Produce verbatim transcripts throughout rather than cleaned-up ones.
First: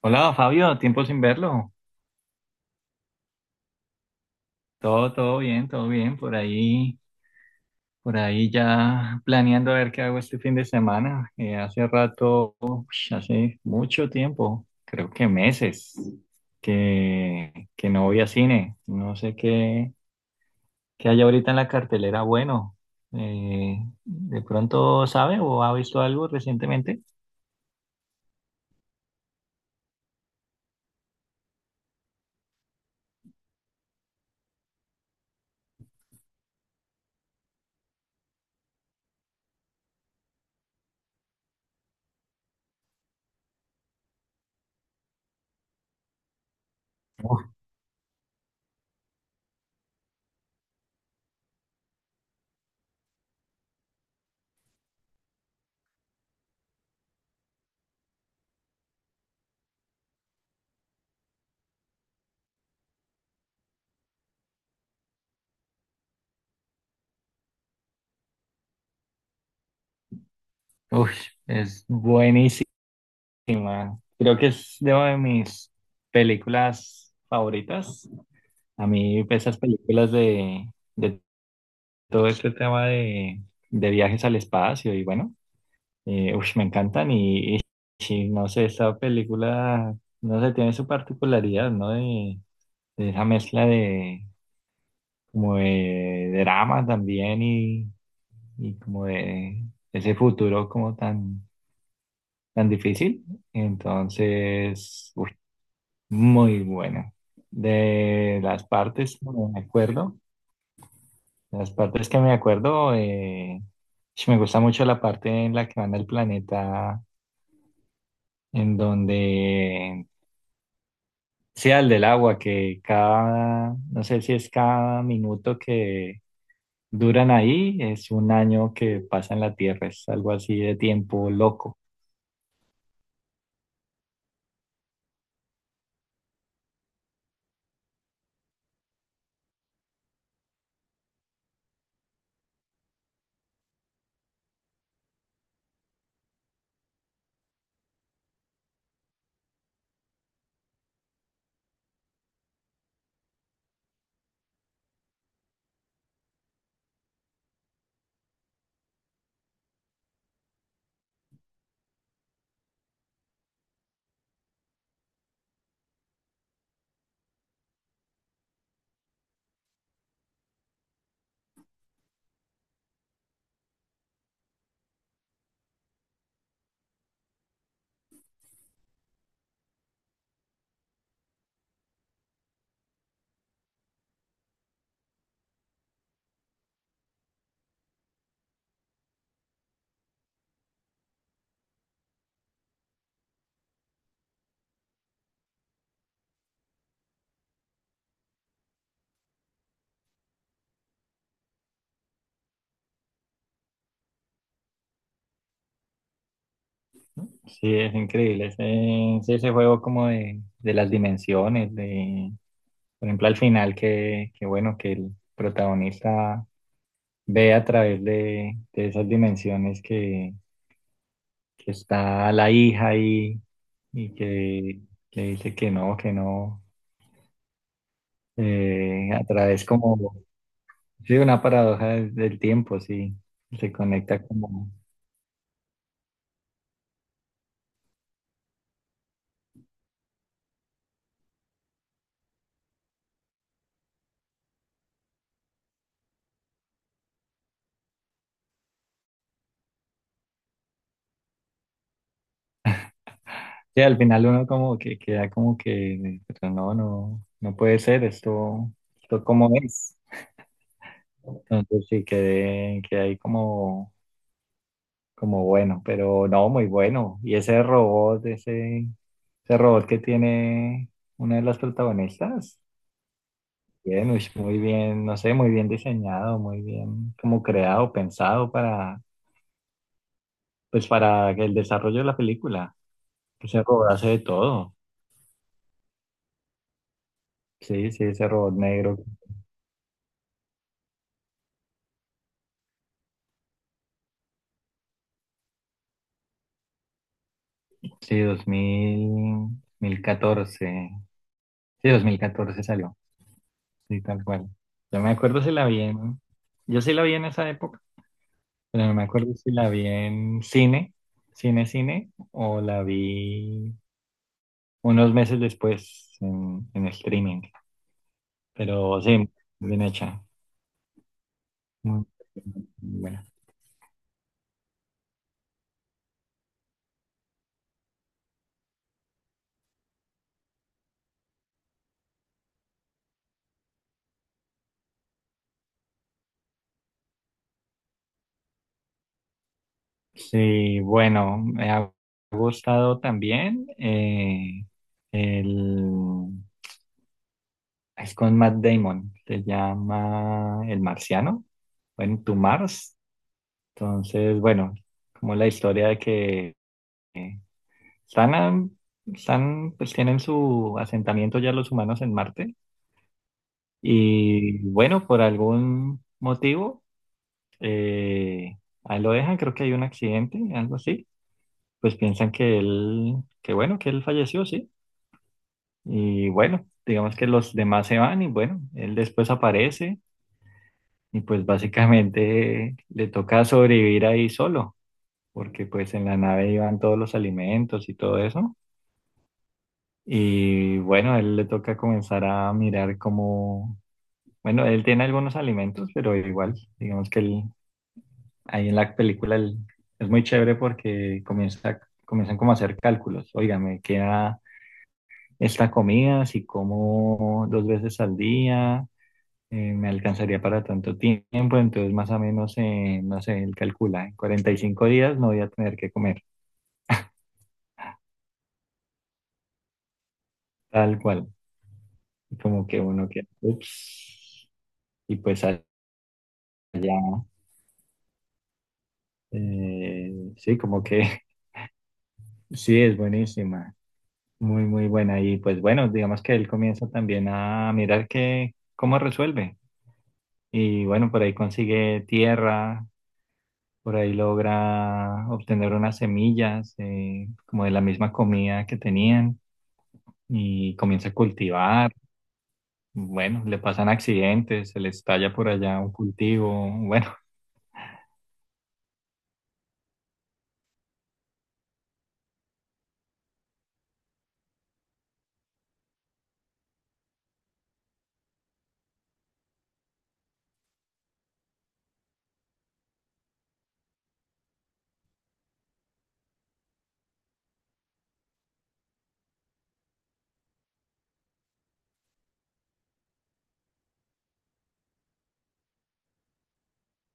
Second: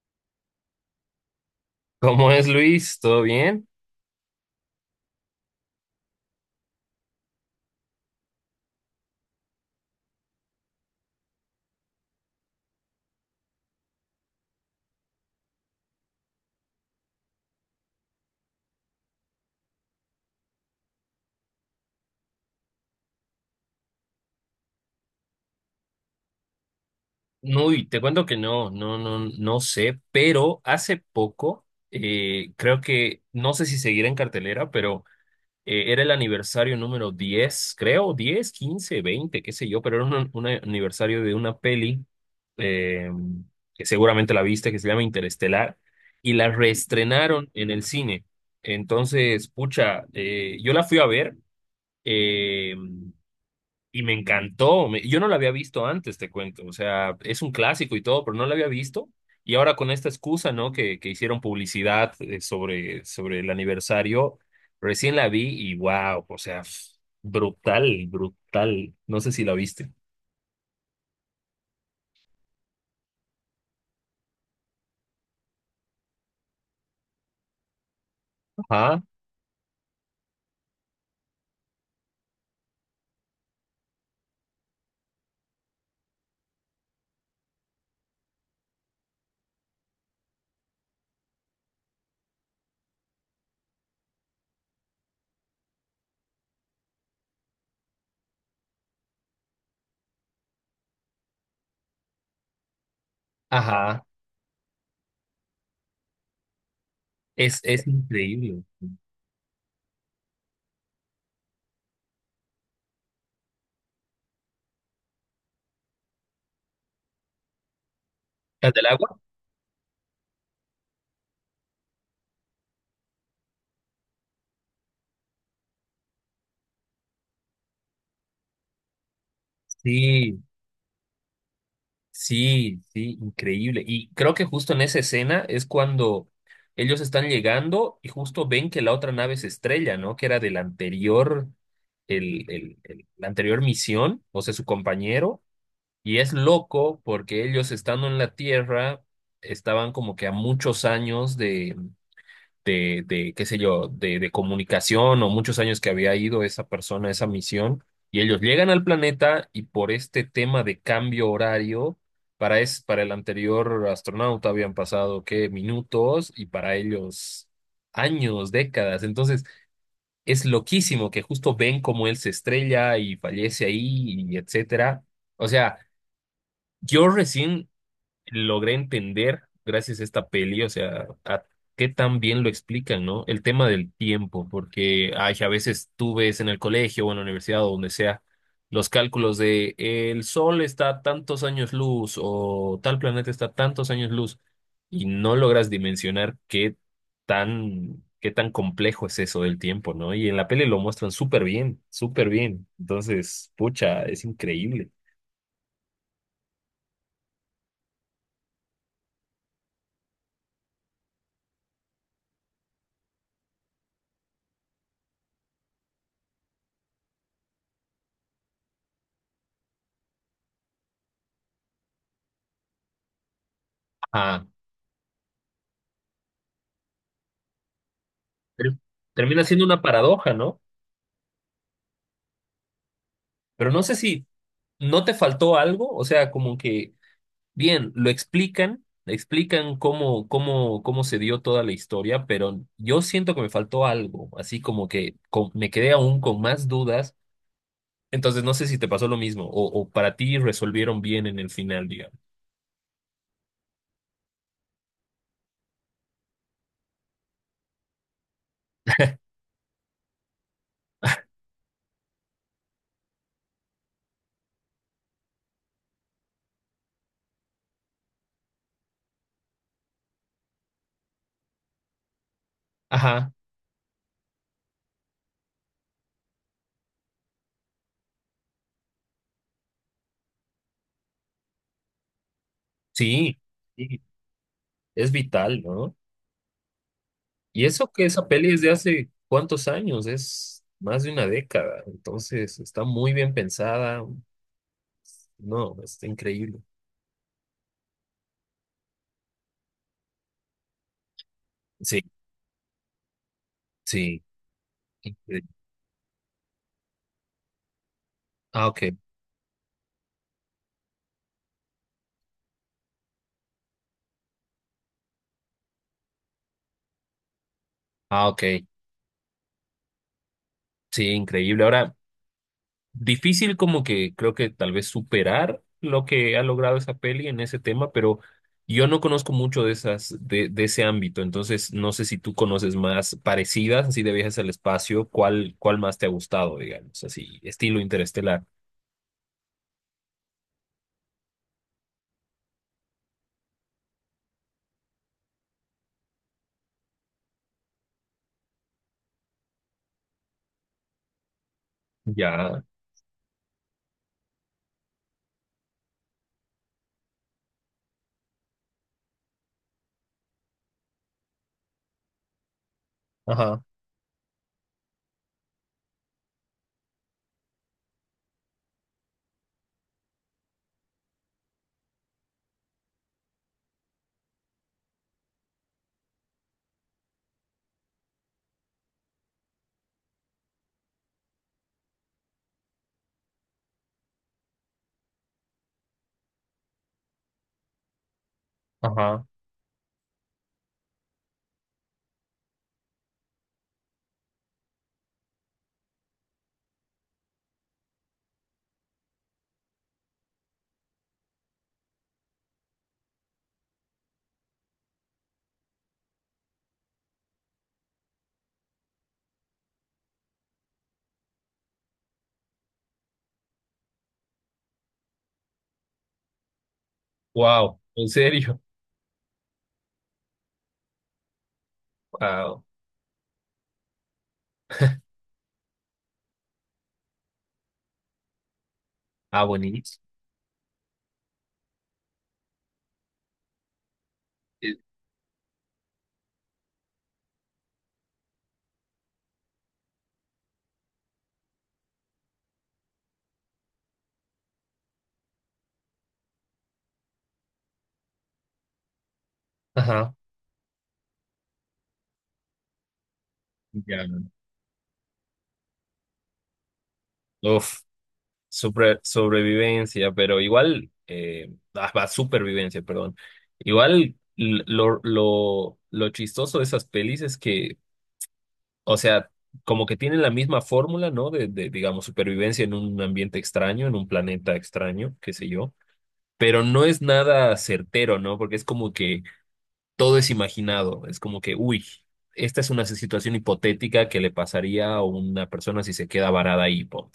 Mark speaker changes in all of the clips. Speaker 1: Hola Fabio, tiempo sin verlo.
Speaker 2: ¿Cómo es Luis? ¿Todo bien?
Speaker 1: Todo, todo bien, todo bien. Por ahí, por ahí ya planeando a ver qué hago este fin de semana. Eh, hace rato, ush, hace mucho tiempo, creo que meses, que, que no voy a cine. No sé qué, qué hay ahorita en la cartelera. Bueno, eh, ¿de pronto sabe o ha visto algo recientemente?
Speaker 2: Uy, te cuento que no, no, no, no sé, pero hace poco, eh, creo que, no sé si seguirá en cartelera, pero eh, era el aniversario número diez, creo, diez, quince, veinte, qué sé yo, pero era un, un aniversario de una peli eh, que seguramente la viste, que se llama Interestelar, y la
Speaker 1: Uf,
Speaker 2: reestrenaron en el cine. Entonces, pucha, eh, yo la fui a ver. eh, Y me encantó. Me- yo no la había visto antes, te cuento. O sea, es un clásico y todo, pero no la había visto. Y ahora con esta excusa, ¿no? Que, que hicieron publicidad eh, sobre, sobre el aniversario, recién la vi y wow, o sea, f- brutal, brutal. No sé si la viste.
Speaker 1: uf, es buenísima. Creo que es de una de mis películas favoritas. A
Speaker 2: Ajá,
Speaker 1: mí pues, esas películas de, de todo este tema de, de viajes al espacio y bueno, eh, ush, me encantan y, y- y no sé, esta película, no sé, tiene su particularidad, ¿no? De, de esa mezcla de como de drama también y, y como de ese futuro como tan, tan difícil.
Speaker 2: ajá.
Speaker 1: Entonces, uy, muy buena.
Speaker 2: Es, es
Speaker 1: De
Speaker 2: increíble.
Speaker 1: las partes, no me acuerdo. Las partes que me acuerdo, eh, sí, me gusta mucho la parte en la que van al planeta,
Speaker 2: ¿La
Speaker 1: en
Speaker 2: del agua?
Speaker 1: donde sea el del agua, que cada, no sé si es cada minuto que duran ahí, es un año que pasa en la Tierra, es algo
Speaker 2: Sí.
Speaker 1: así de tiempo loco.
Speaker 2: Sí, sí, increíble. Y creo que justo en esa escena es cuando ellos están llegando y justo ven que la otra nave se estrella, ¿no? Que era del anterior, el, el, el- la anterior misión, o sea, su compañero. Y es loco porque ellos estando en la Tierra estaban como que a muchos años de, de, qué sé yo, de, de comunicación o muchos años que había ido esa persona a esa misión, y ellos llegan al planeta y por este tema de cambio horario, para, es, para el anterior astronauta habían pasado, ¿qué? Minutos y para ellos años, décadas. Entonces, es loquísimo que justo ven cómo él se estrella y fallece ahí y etcétera. O sea, yo recién logré entender gracias a esta peli, o sea, a qué tan bien lo explican, ¿no? El tema del tiempo, porque ay, a veces tú ves en el colegio o en la universidad o donde sea los cálculos de eh, el sol está a tantos años luz o tal planeta está a tantos años luz y no logras dimensionar qué tan, qué tan complejo es eso del tiempo, ¿no? Y en la peli lo muestran súper bien, súper bien. Entonces, pucha, es increíble.
Speaker 1: Sí, es increíble ese, sí, ese juego como de, de las dimensiones, de, por ejemplo, al final que, que bueno, que el protagonista ve a través de, de esas dimensiones que que está la hija ahí y
Speaker 2: Ah,
Speaker 1: que le dice que no, que no,
Speaker 2: pero
Speaker 1: eh, a
Speaker 2: termina siendo
Speaker 1: través
Speaker 2: una
Speaker 1: como,
Speaker 2: paradoja, ¿no?
Speaker 1: sí, una paradoja del, del tiempo, sí,
Speaker 2: Pero
Speaker 1: se
Speaker 2: no sé
Speaker 1: conecta
Speaker 2: si
Speaker 1: como,
Speaker 2: no te faltó algo, o sea, como que, bien, lo explican, explican cómo, cómo, cómo se dio toda la historia, pero yo siento que me faltó algo, así como que con- me quedé aún con más dudas, entonces no sé si te pasó lo mismo, o, o para ti resolvieron bien en el final, digamos.
Speaker 1: sí, al final uno como que queda como que, pero no, no, no puede ser esto, esto como es. Entonces sí, quedé, quedé ahí como, como bueno, pero no, muy bueno. Y ese robot, ese, ese robot que tiene una de las protagonistas.
Speaker 2: Ajá,
Speaker 1: Bien, uy, muy bien, no sé, muy bien diseñado, muy bien como creado, pensado para, pues para el desarrollo de la película.
Speaker 2: sí,
Speaker 1: Pues ese robot
Speaker 2: sí,
Speaker 1: hace de todo.
Speaker 2: es vital, ¿no? Y eso
Speaker 1: Sí,
Speaker 2: que
Speaker 1: sí,
Speaker 2: esa
Speaker 1: ese
Speaker 2: peli
Speaker 1: robot
Speaker 2: es de
Speaker 1: negro.
Speaker 2: hace cuántos años, es más de una década, entonces está muy bien pensada, no, está increíble.
Speaker 1: Sí, dos mil mil catorce. Sí,
Speaker 2: Sí.
Speaker 1: dos mil catorce salió. Sí,
Speaker 2: Sí.
Speaker 1: tal cual. Yo me acuerdo
Speaker 2: Increíble.
Speaker 1: si la vi en, yo sí la vi en esa época,
Speaker 2: Ah, ok.
Speaker 1: pero no me acuerdo si la vi en cine, cine, cine, o la vi unos meses después en, en streaming.
Speaker 2: Ah, ok.
Speaker 1: Pero sí, bien hecha.
Speaker 2: Sí, increíble. Ahora,
Speaker 1: Muy bueno.
Speaker 2: difícil como que creo que tal vez superar lo que ha logrado esa peli en ese tema, pero yo no conozco mucho de esas, de, de ese ámbito, entonces no sé si tú conoces más parecidas, así de viajes al espacio, ¿cuál, cuál más te ha gustado, digamos, así, estilo interestelar?
Speaker 1: Sí, bueno, me ha gustado también, eh, el es con Matt Damon, se llama El Marciano, bueno, To
Speaker 2: Ya.
Speaker 1: Mars. Entonces, bueno, como la historia de que están, a- están, pues tienen su asentamiento ya los humanos en Marte
Speaker 2: Ajá.
Speaker 1: y bueno, por algún motivo, eh, ahí lo dejan, creo que hay un accidente, algo así, pues piensan que él, que bueno, que él falleció, sí. Y bueno, digamos que los demás se van y bueno, él después aparece y pues básicamente le toca sobrevivir ahí solo, porque pues en la nave iban todos los alimentos y todo eso.
Speaker 2: Ajá.
Speaker 1: Y bueno, a él le toca comenzar a mirar cómo, bueno, él tiene algunos alimentos, pero igual, digamos que él, ahí en la película él- es muy chévere porque comienza, comienzan como a hacer cálculos. Oiga, me queda esta comida, si como dos veces al día, eh, me alcanzaría para tanto tiempo, entonces más o menos, eh, no sé, él calcula, en cuarenta y cinco días no voy a tener que comer,
Speaker 2: Wow. ¿En serio?
Speaker 1: tal cual,
Speaker 2: Wow.
Speaker 1: como que uno que, ups, y pues allá,
Speaker 2: Ah, buenísimo.
Speaker 1: eh, sí, como que sí, es buenísima, muy,
Speaker 2: Eh,
Speaker 1: muy buena, y pues bueno, digamos que él comienza también a mirar que, cómo resuelve, y bueno, por ahí consigue tierra. Por ahí logra obtener unas semillas, eh, como de la misma comida que tenían
Speaker 2: Ajá.
Speaker 1: y comienza a cultivar. Bueno, le pasan
Speaker 2: Ya.
Speaker 1: accidentes, se le estalla por allá un cultivo. Bueno,
Speaker 2: Uf. Supre- sobrevivencia, pero igual, eh, ah, va, supervivencia, perdón. Igual l- lo, lo, lo chistoso de esas pelis es que, o sea, como que tienen la misma fórmula, ¿no? De, de, digamos, supervivencia en un ambiente extraño, en un planeta extraño, qué sé yo, pero no es nada certero, ¿no? Porque es como que todo es imaginado, es como que, uy, esta es una situación hipotética que le pasaría a una persona si se queda varada ahí, po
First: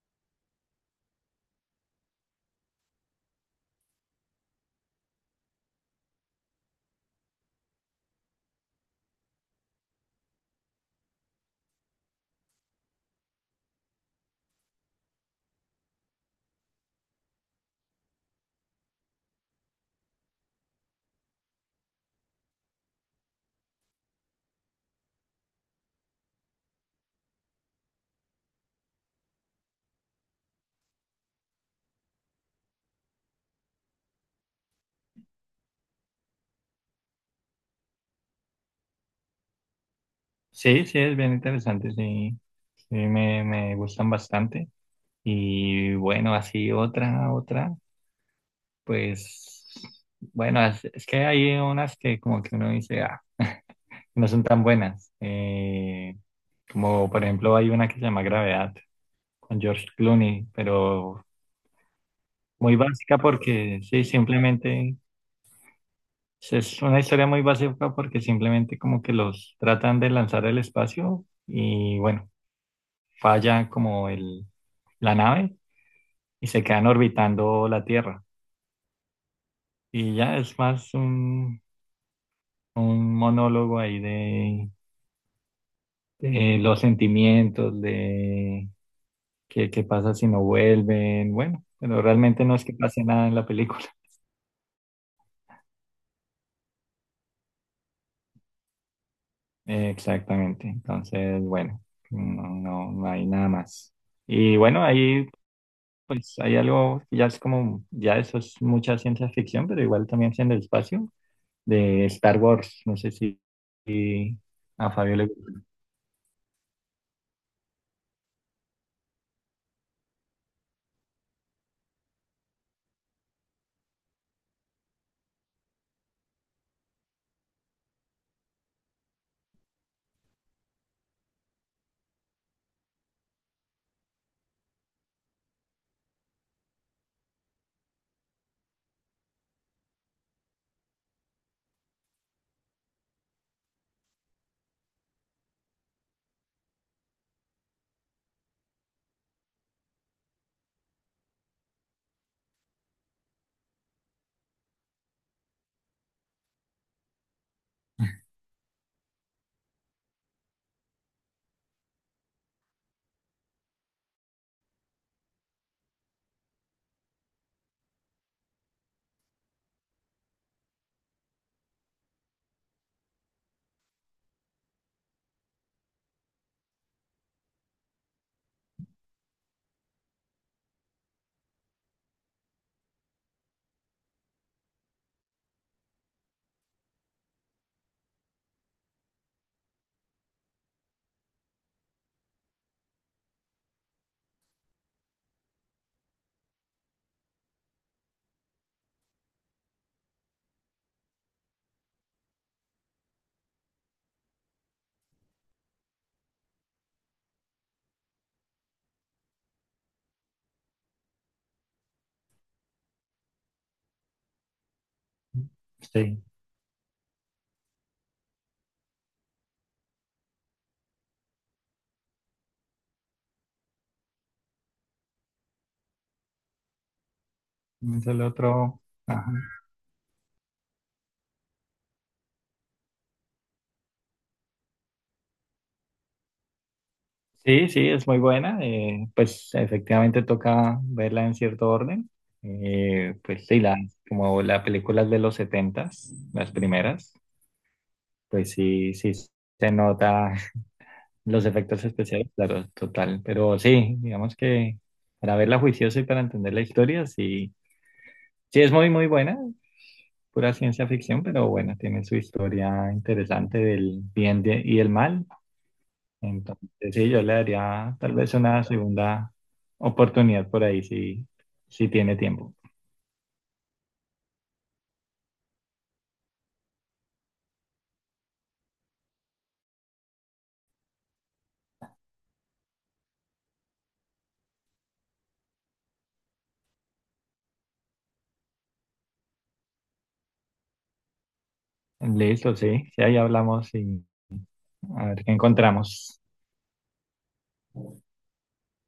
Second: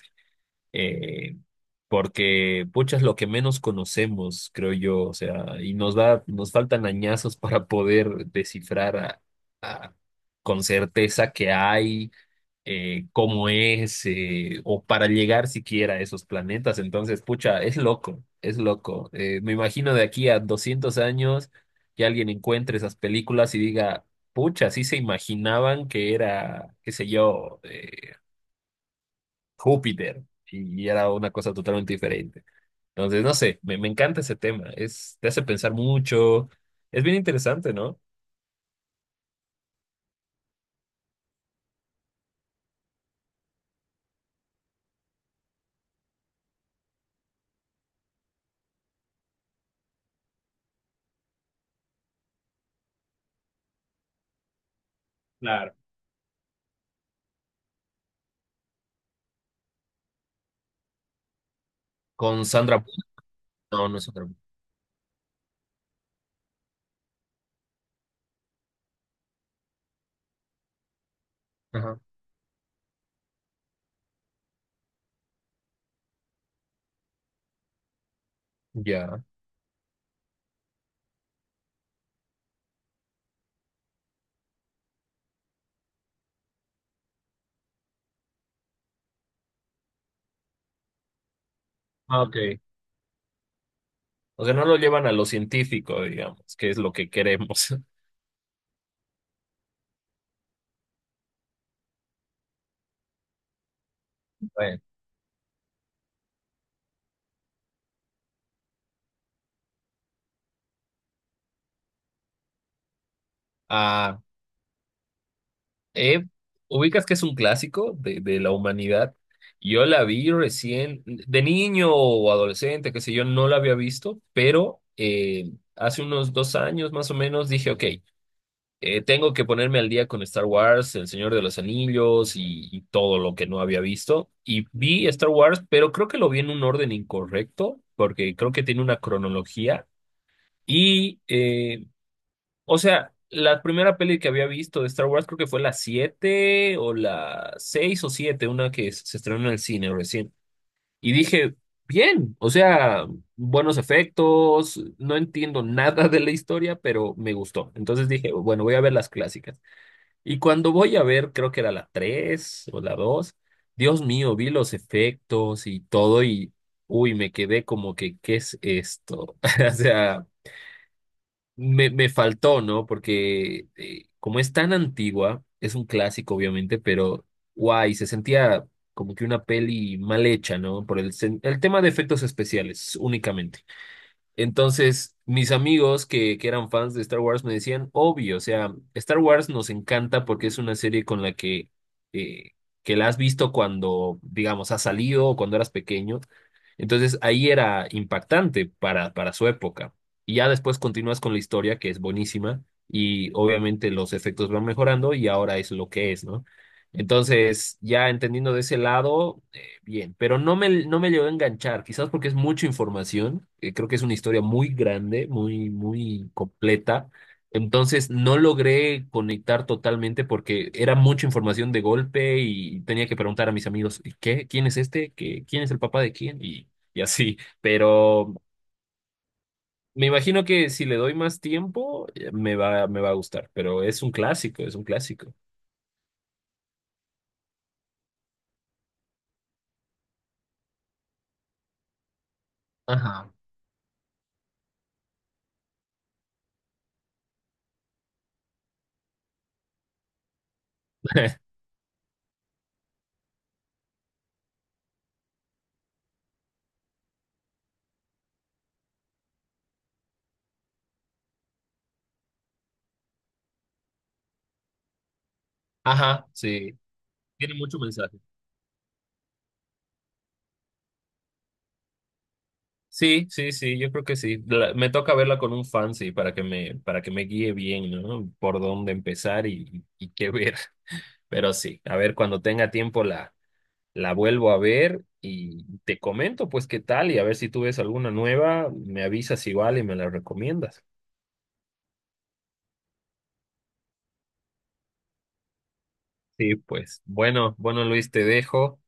Speaker 2: eh, porque, pucha, es lo que menos conocemos, creo yo, o sea, y nos da, nos faltan añazos para poder descifrar a- a- con certeza qué hay, eh, cómo es, eh, o para llegar siquiera a esos planetas. Entonces, pucha, es loco, es loco. Eh, me imagino de aquí a doscientos años que alguien encuentre esas películas y diga, pucha, sí se imaginaban que era, qué sé yo, eh, Júpiter y era una cosa totalmente diferente. Entonces, no sé, me, me encanta ese tema, es, te hace pensar mucho, es bien interesante, ¿no?
Speaker 1: sí, sí, es bien interesante, sí, sí, me, me gustan bastante. Y bueno, así otra, otra, pues bueno, es, es que hay unas que como que uno dice, ah, no son tan buenas.
Speaker 2: Claro.
Speaker 1: Eh, como por ejemplo hay una que se llama Gravedad, con George Clooney, pero
Speaker 2: Con
Speaker 1: muy
Speaker 2: Sandra Bullock,
Speaker 1: básica porque
Speaker 2: no, no es
Speaker 1: sí,
Speaker 2: Sandra Bullock.
Speaker 1: simplemente es es una historia muy básica porque simplemente como que los tratan de lanzar al espacio
Speaker 2: Ajá.
Speaker 1: y bueno, falla como el, la nave y se quedan orbitando la Tierra.
Speaker 2: Ya.
Speaker 1: Y ya es más un, un monólogo ahí de, de los sentimientos, de qué, qué pasa si no vuelven, bueno, pero
Speaker 2: Ah,
Speaker 1: realmente no
Speaker 2: ok.
Speaker 1: es que pase nada en la película.
Speaker 2: O sea, no lo llevan a lo científico, digamos, que es lo que queremos.
Speaker 1: Exactamente. Entonces, bueno, no, no, no hay nada más. Y
Speaker 2: Bueno.
Speaker 1: bueno, ahí pues hay algo, que ya es como, ya eso es mucha ciencia ficción, pero igual también es en el espacio, de Star Wars. No sé si,
Speaker 2: Ah,
Speaker 1: si a Fabio le gusta.
Speaker 2: eh, ubicas que es un clásico de, de la humanidad. Yo la vi recién, de niño o adolescente, qué sé yo, no la había visto, pero eh, hace unos dos años más o menos dije, ok, Eh, tengo que ponerme al día con Star Wars, El Señor de los Anillos y, y todo lo que no había visto. Y vi Star Wars, pero creo que lo vi en un orden incorrecto, porque creo que tiene una cronología. Y, eh, o sea, la primera peli que había visto de Star Wars creo que fue la siete o la seis o siete una que se estrenó en el cine recién. Y dije, bien, o sea, buenos efectos, no entiendo nada de la historia, pero me gustó. Entonces dije, bueno, voy a ver las clásicas. Y cuando voy a ver, creo que era la tres o la dos Dios mío, vi los efectos y todo y, uy, me quedé como que, ¿qué es esto? O sea, me, me faltó, ¿no? Porque eh, como es tan antigua, es un clásico, obviamente, pero, guay, se sentía como que una peli mal hecha, ¿no? Por el, sen- el tema de efectos especiales únicamente. Entonces, mis amigos que, que eran fans de Star Wars me decían, obvio, o sea, Star Wars nos encanta porque es una serie con la que, eh, que la has visto cuando, digamos, ha salido o cuando eras pequeño. Entonces, ahí era impactante para, para su época. Y ya después continúas con la historia, que es buenísima, y obviamente los efectos van mejorando y ahora es lo que es, ¿no? Entonces, ya entendiendo de ese lado bien, pero no me, no me llegó a enganchar, quizás porque es mucha información, eh, creo que es una historia muy grande, muy,
Speaker 1: Sí,
Speaker 2: muy completa, entonces no logré conectar totalmente porque era mucha información de golpe y tenía que preguntar a mis amigos, ¿y ¿qué? ¿Quién es este? ¿Qué? ¿Quién es el papá de quién? Y, y así,
Speaker 1: es el
Speaker 2: pero
Speaker 1: otro. Ajá.
Speaker 2: me imagino que si le doy más tiempo, eh, me va, me va a gustar, pero es un clásico, es un clásico.
Speaker 1: Sí, sí, es muy buena. Eh, pues efectivamente toca verla en cierto orden. Eh,
Speaker 2: Ajá.
Speaker 1: pues sí, la, como las películas de los setentas, las primeras, pues sí, sí se nota. Los efectos especiales, claro, total. Pero sí, digamos que para verla juiciosa y para entender la historia, sí, sí es muy, muy buena, pura ciencia ficción, pero bueno, tiene su historia interesante del bien de- y el mal.
Speaker 2: Ajá,
Speaker 1: Entonces,
Speaker 2: sí,
Speaker 1: sí, yo le
Speaker 2: tiene mucho
Speaker 1: daría tal
Speaker 2: mensaje.
Speaker 1: vez una segunda oportunidad por ahí, si, si tiene tiempo.
Speaker 2: Sí, sí, sí, yo creo que sí. La- me toca verla con un fan, sí, para que me, para que me guíe bien, ¿no? Por dónde empezar y, y qué ver. Pero sí, a ver, cuando tenga tiempo la, la vuelvo a ver y te comento, pues, qué tal y a ver si tú ves alguna nueva, me avisas igual y me la recomiendas.
Speaker 1: Listo, sí, sí, ahí hablamos y a ver qué encontramos.
Speaker 2: Sí, pues, bueno, bueno, Luis, te dejo.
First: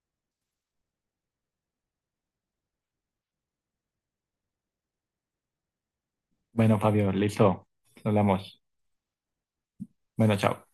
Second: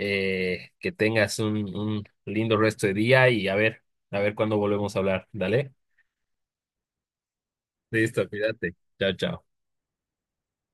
Speaker 2: Eh, que tengas un, un lindo resto de día y a ver, a ver cuándo volvemos a hablar. Dale.
Speaker 1: Bueno, Fabio, listo,
Speaker 2: Listo,
Speaker 1: hablamos.
Speaker 2: cuídate. Chao, chao.
Speaker 1: Bueno, chao.